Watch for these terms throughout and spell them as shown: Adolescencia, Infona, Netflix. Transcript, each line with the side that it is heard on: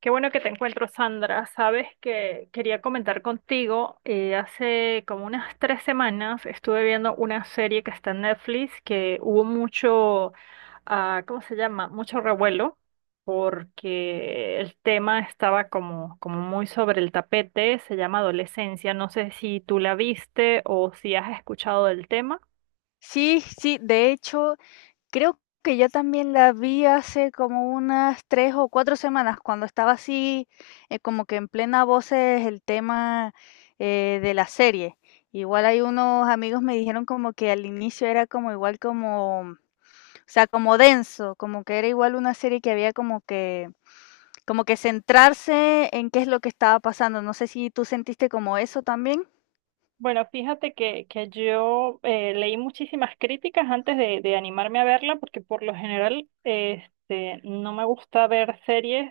right: Qué bueno que te encuentro, Sandra. Sabes que quería comentar contigo. Hace como unas 3 semanas estuve viendo una serie que está en Netflix que hubo ¿cómo se llama? Mucho revuelo porque el tema estaba como muy sobre el tapete. Se llama Adolescencia. No sé si tú la viste o si has escuchado del tema.
left: Sí, sí, de hecho, creo que yo también la vi hace como unas 3 o 4 semanas, cuando estaba así, como que en plena voces el tema de la serie. Igual hay unos amigos me dijeron como que al inicio era como igual como, o sea, como denso, como que era igual una serie que había como que centrarse en qué es lo que estaba pasando. No sé si tú sentiste como eso también.
right: Bueno, fíjate que yo leí muchísimas críticas de animarme a verla, porque por lo general este, no me gusta ver series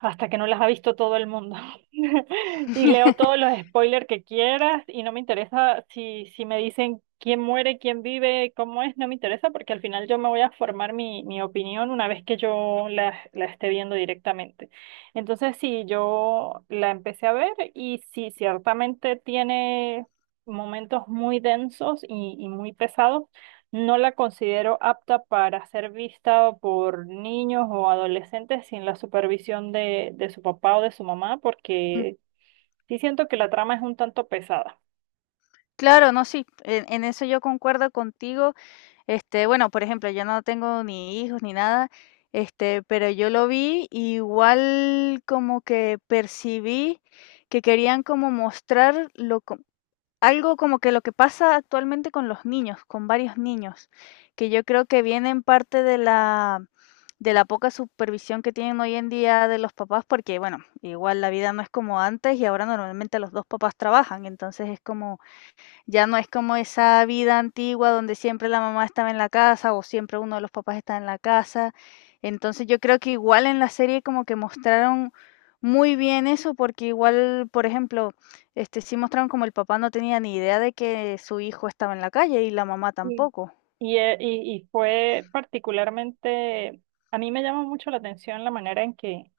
right: hasta que no las ha visto todo el mundo. Y leo todos los spoilers que quieras y no me interesa si me dicen quién muere, quién vive, cómo es, no me interesa porque al final yo me voy a formar mi opinión una vez que yo la esté viendo directamente. Entonces, sí, yo la empecé a ver y sí, ciertamente tiene momentos muy densos y muy pesados, no la considero apta para ser vista por niños o adolescentes sin la supervisión de su papá o de su mamá,
left: Mm.
right: porque sí siento que la trama es un tanto pesada.
left: Claro, no, sí, en eso yo concuerdo contigo. Este, bueno, por ejemplo, yo no tengo ni hijos ni nada, este, pero yo lo vi y igual como que percibí que querían como mostrar lo, algo como que lo que pasa actualmente con los niños, con varios niños, que yo creo que viene en parte de la poca supervisión que tienen hoy en día de los papás, porque bueno, igual la vida no es como antes y ahora normalmente los dos papás trabajan, entonces es como ya no es como esa vida antigua donde siempre la mamá estaba en la casa o siempre uno de los papás está en la casa. Entonces yo creo que igual en la serie como que mostraron muy bien eso, porque igual, por ejemplo, este sí mostraron como el papá no tenía ni idea de que su hijo estaba en la calle y la mamá
right: Sí.
left: tampoco.
right: Y y fue particularmente, a mí me llama mucho la atención la manera en que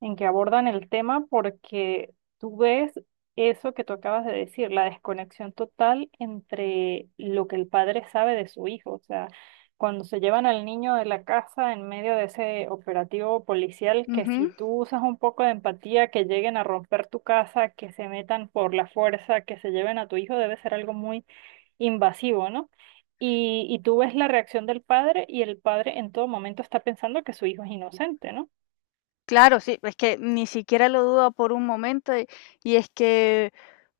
right: en que abordan el tema porque tú ves eso que tú acabas de decir, la desconexión total entre lo que el padre sabe de su hijo. O sea, cuando se llevan al niño de la casa en medio de ese operativo policial, que si
left: Ujú.
right: tú usas un poco de empatía, que lleguen a romper tu casa, que se metan por la fuerza, que se lleven a tu hijo, debe ser algo muy invasivo, ¿no? Y tú ves la reacción del padre y el padre en todo momento está pensando que su hijo es inocente, ¿no?
left: Claro, sí, es que ni siquiera lo duda por un momento y es que,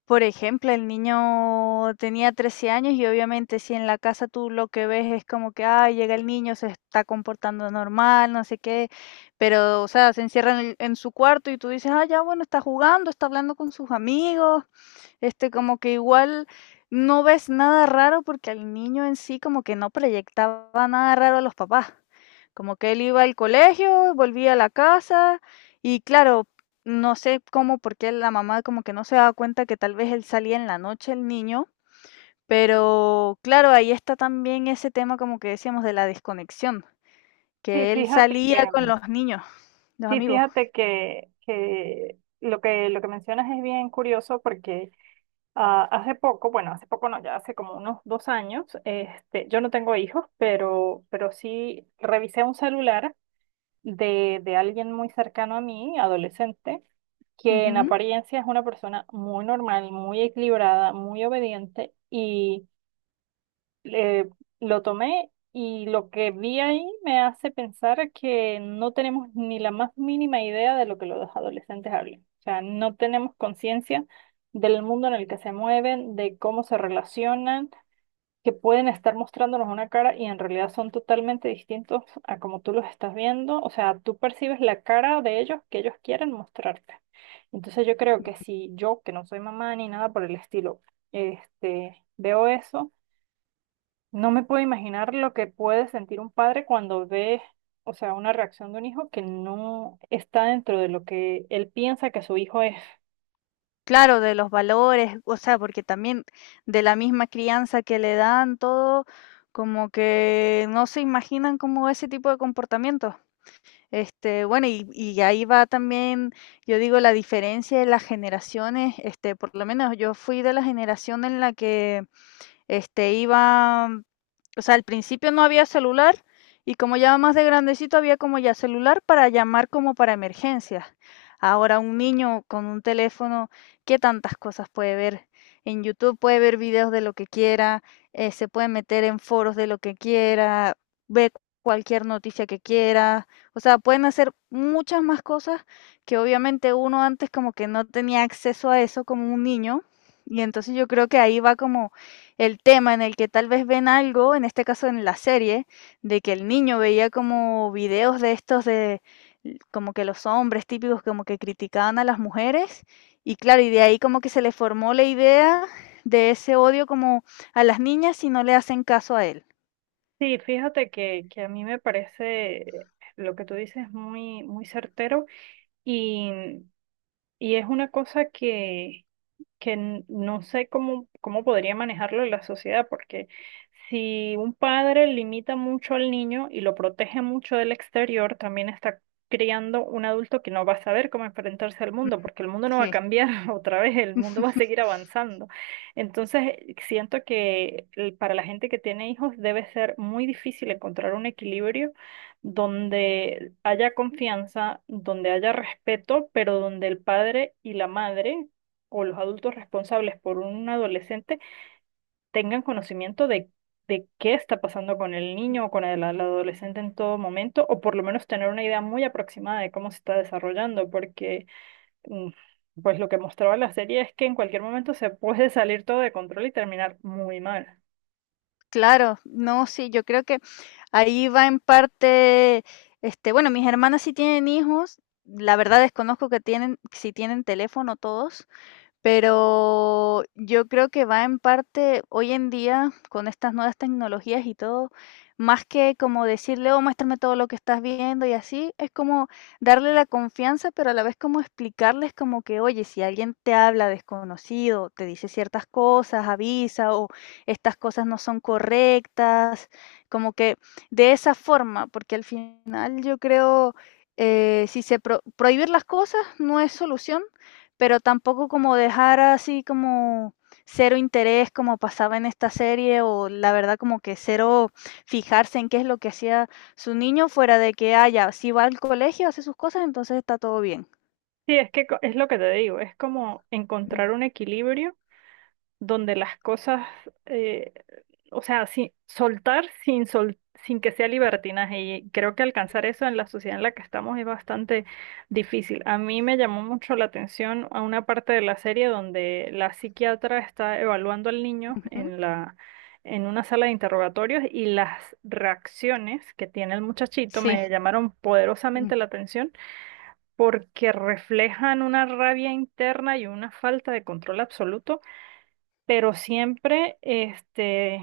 left: por ejemplo, el niño tenía 13 años y obviamente si en la casa tú lo que ves es como que, ah, llega el niño, se está comportando normal, no sé qué, pero, o sea, se encierra en su cuarto y tú dices, ah, ya, bueno, está jugando, está hablando con sus amigos, este, como que igual no ves nada raro porque al niño en sí como que no proyectaba nada raro a los papás. Como que él iba al colegio, volvía a la casa y claro, no sé cómo, porque la mamá como que no se daba cuenta que tal vez él salía en la noche el niño, pero claro, ahí está también ese tema como que decíamos de la desconexión,
right: Sí,
left: que él
right: fíjate que,
left: salía con los niños, los
right: Sí,
left: amigos.
right: fíjate que lo que mencionas es bien curioso porque ah, hace poco, bueno, hace poco no, ya hace como unos 2 años, este, yo no tengo hijos, pero sí revisé un celular de alguien muy cercano a mí, adolescente, que en
left: Ujú.
right: apariencia es una persona muy normal, muy equilibrada, muy obediente y eh, lo tomé y lo que vi ahí me hace pensar que no tenemos ni la más mínima idea de lo que los adolescentes hablan. O sea, no tenemos conciencia del mundo en el que se mueven, de cómo se relacionan, que pueden estar mostrándonos una cara y en realidad son totalmente distintos a como tú los estás viendo. O sea, tú percibes la cara de ellos que ellos quieren mostrarte. Entonces yo creo que si yo, que no soy mamá ni nada por el estilo, este, veo eso, no me puedo imaginar lo que puede sentir un padre cuando ve, o sea, una reacción de un hijo que no está dentro de lo que él piensa que su hijo es.
left: Claro, de los valores, o sea, porque también de la misma crianza que le dan todo, como que no se imaginan como ese tipo de comportamientos. Este, bueno, y ahí va también, yo digo, la diferencia de las generaciones, este, por lo menos yo fui de la generación en la que este, iba, o sea, al principio no había celular y como ya más de grandecito había como ya celular para llamar como para emergencias. Ahora un niño con un teléfono, ¿qué tantas cosas puede ver? En YouTube puede ver videos de lo que quiera, se puede meter en foros de lo que quiera, ve cualquier noticia que quiera, o sea, pueden hacer muchas más cosas que obviamente uno antes como que no tenía acceso a eso como un niño, y entonces yo creo que ahí va como el tema en el que tal vez ven algo, en este caso en la serie, de que el niño veía como videos de estos de como que los hombres típicos como que criticaban a las mujeres y claro, y de ahí como que se le formó la idea de ese odio como a las niñas si no le hacen caso a él.
right: Sí, fíjate que a mí me parece lo que tú dices muy certero y, y es una cosa que no sé cómo, cómo podría manejarlo la sociedad, porque si un padre limita mucho al niño y lo protege mucho del exterior, también está criando un adulto que no va a saber cómo enfrentarse al mundo, porque el mundo no va a
left: Sí.
right: cambiar otra vez, el mundo va a seguir avanzando. Entonces, siento que para la gente que tiene hijos debe ser muy difícil encontrar un equilibrio donde haya confianza, donde haya respeto, pero donde el padre y la madre o los adultos responsables por un adolescente tengan conocimiento de qué está pasando con el niño o con el adolescente en todo momento, o por lo menos tener una idea muy aproximada de cómo se está desarrollando, porque mm, pues lo que mostraba la serie es que en cualquier momento se puede salir todo de control y terminar muy mal.
left: Claro, no, sí, yo creo que ahí va en parte, este, bueno, mis hermanas sí tienen hijos, la verdad desconozco que tienen, si tienen teléfono todos, pero yo creo que va en parte hoy en día con estas nuevas tecnologías y todo, más que como decirle, oh, muéstrame todo lo que estás viendo y así, es como darle la confianza, pero a la vez como explicarles como que, oye, si alguien te habla desconocido, te dice ciertas cosas, avisa o estas cosas no son correctas, como que de esa forma, porque al final yo creo, si se prohibir las cosas no es solución pero tampoco como dejar así como cero interés como pasaba en esta serie o la verdad como que cero fijarse en qué es lo que hacía su niño fuera de que haya, si va al colegio, hace sus cosas, entonces está todo bien.
right: Sí, es que es lo que te digo, es como
left: Mm.
right: encontrar un equilibrio donde las cosas, eh, o sea, sin, soltar sin que sea libertinaje. Y creo que alcanzar eso en la sociedad en la que estamos es bastante difícil. A mí me llamó mucho la atención a una parte de la serie donde la psiquiatra está evaluando al niño
left: Ujú.
right: en en una sala de interrogatorios y las reacciones que tiene el muchachito
left: Sí.
right: me llamaron
left: Mm.
right: poderosamente la atención porque reflejan una rabia interna y una falta de control absoluto, pero siempre este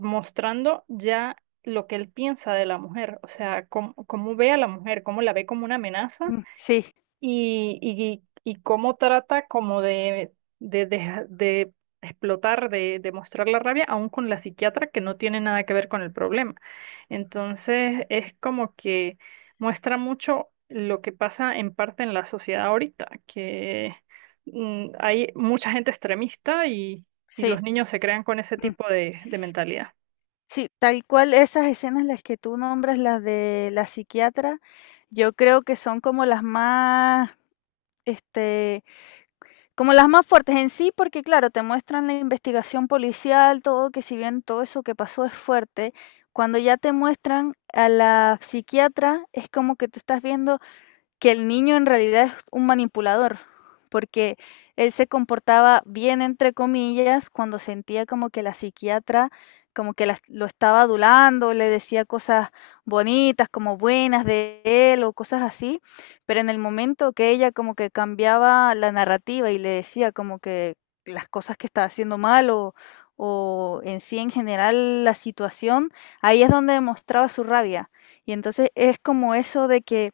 right: mostrando ya lo que él piensa de la mujer, o sea, cómo ve a la mujer, cómo la ve como una amenaza
left: Mm. Sí,
right: y cómo trata como de explotar, de mostrar la rabia, aún con la psiquiatra que no tiene nada que ver con el problema. Entonces, es como que muestra mucho lo que pasa en parte en la sociedad ahorita, que mm, hay mucha gente extremista y
left: sí.
right: los niños se crean con ese
left: Mm.
right: tipo de mentalidad.
left: Sí, tal cual esas escenas las que tú nombras, las de la psiquiatra, yo creo que son como las más, este, como las más fuertes en sí, porque claro, te muestran la investigación policial, todo, que si bien todo eso que pasó es fuerte, cuando ya te muestran a la psiquiatra, es como que tú estás viendo que el niño en realidad es un manipulador, porque él se comportaba bien, entre comillas, cuando sentía como que la psiquiatra como que lo estaba adulando, le decía cosas bonitas, como buenas de él o cosas así, pero en el momento que ella como que cambiaba la narrativa y le decía como que las cosas que estaba haciendo mal o en sí en general la situación, ahí es donde demostraba su rabia. Y entonces es como eso de que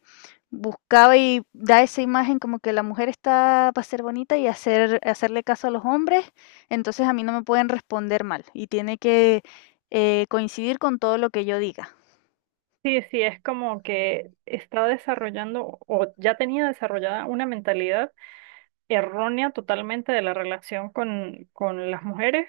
left: buscaba y da esa imagen como que la mujer está para ser bonita y hacerle caso a los hombres, entonces a mí no me pueden responder mal y tiene que, coincidir con todo lo que yo diga.
right: Sí, sí, es como que está desarrollando o ya tenía desarrollada una mentalidad errónea totalmente de la relación con las mujeres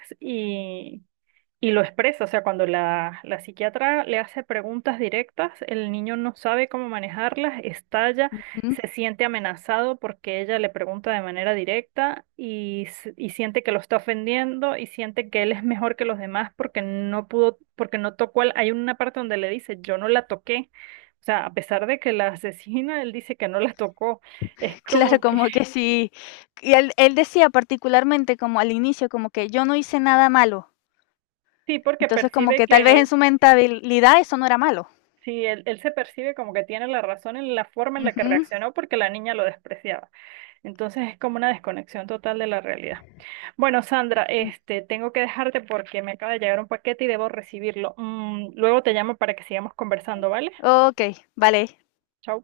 right: y lo expresa, o sea, cuando la psiquiatra le hace preguntas directas, el niño no sabe cómo manejarlas, estalla,
left: Ujú.
right: se siente amenazado porque ella le pregunta de manera directa y, y siente que lo está ofendiendo y siente que él es mejor que los demás porque no pudo, porque no tocó al... Hay una parte donde le dice, yo no la toqué. O sea, a pesar de que la asesina, él dice que no la tocó. Es
left: Claro,
right: como que
left: como que sí. Y él decía particularmente como al inicio, como que yo no hice nada malo.
right: sí, porque
left: Entonces como
right: percibe
left: que tal vez en
right: que
left: su mentalidad eso no era malo.
right: sí, él se percibe como que tiene la razón en la forma en la que
left: Ujú.
right: reaccionó porque la niña lo despreciaba. Entonces es como una desconexión total de la realidad. Bueno, Sandra,
left: Mm.
right: este, tengo que dejarte porque me acaba de llegar un paquete y debo recibirlo. Mm, luego te llamo para que sigamos conversando, ¿vale?
left: Ok, vale.
right: Chao.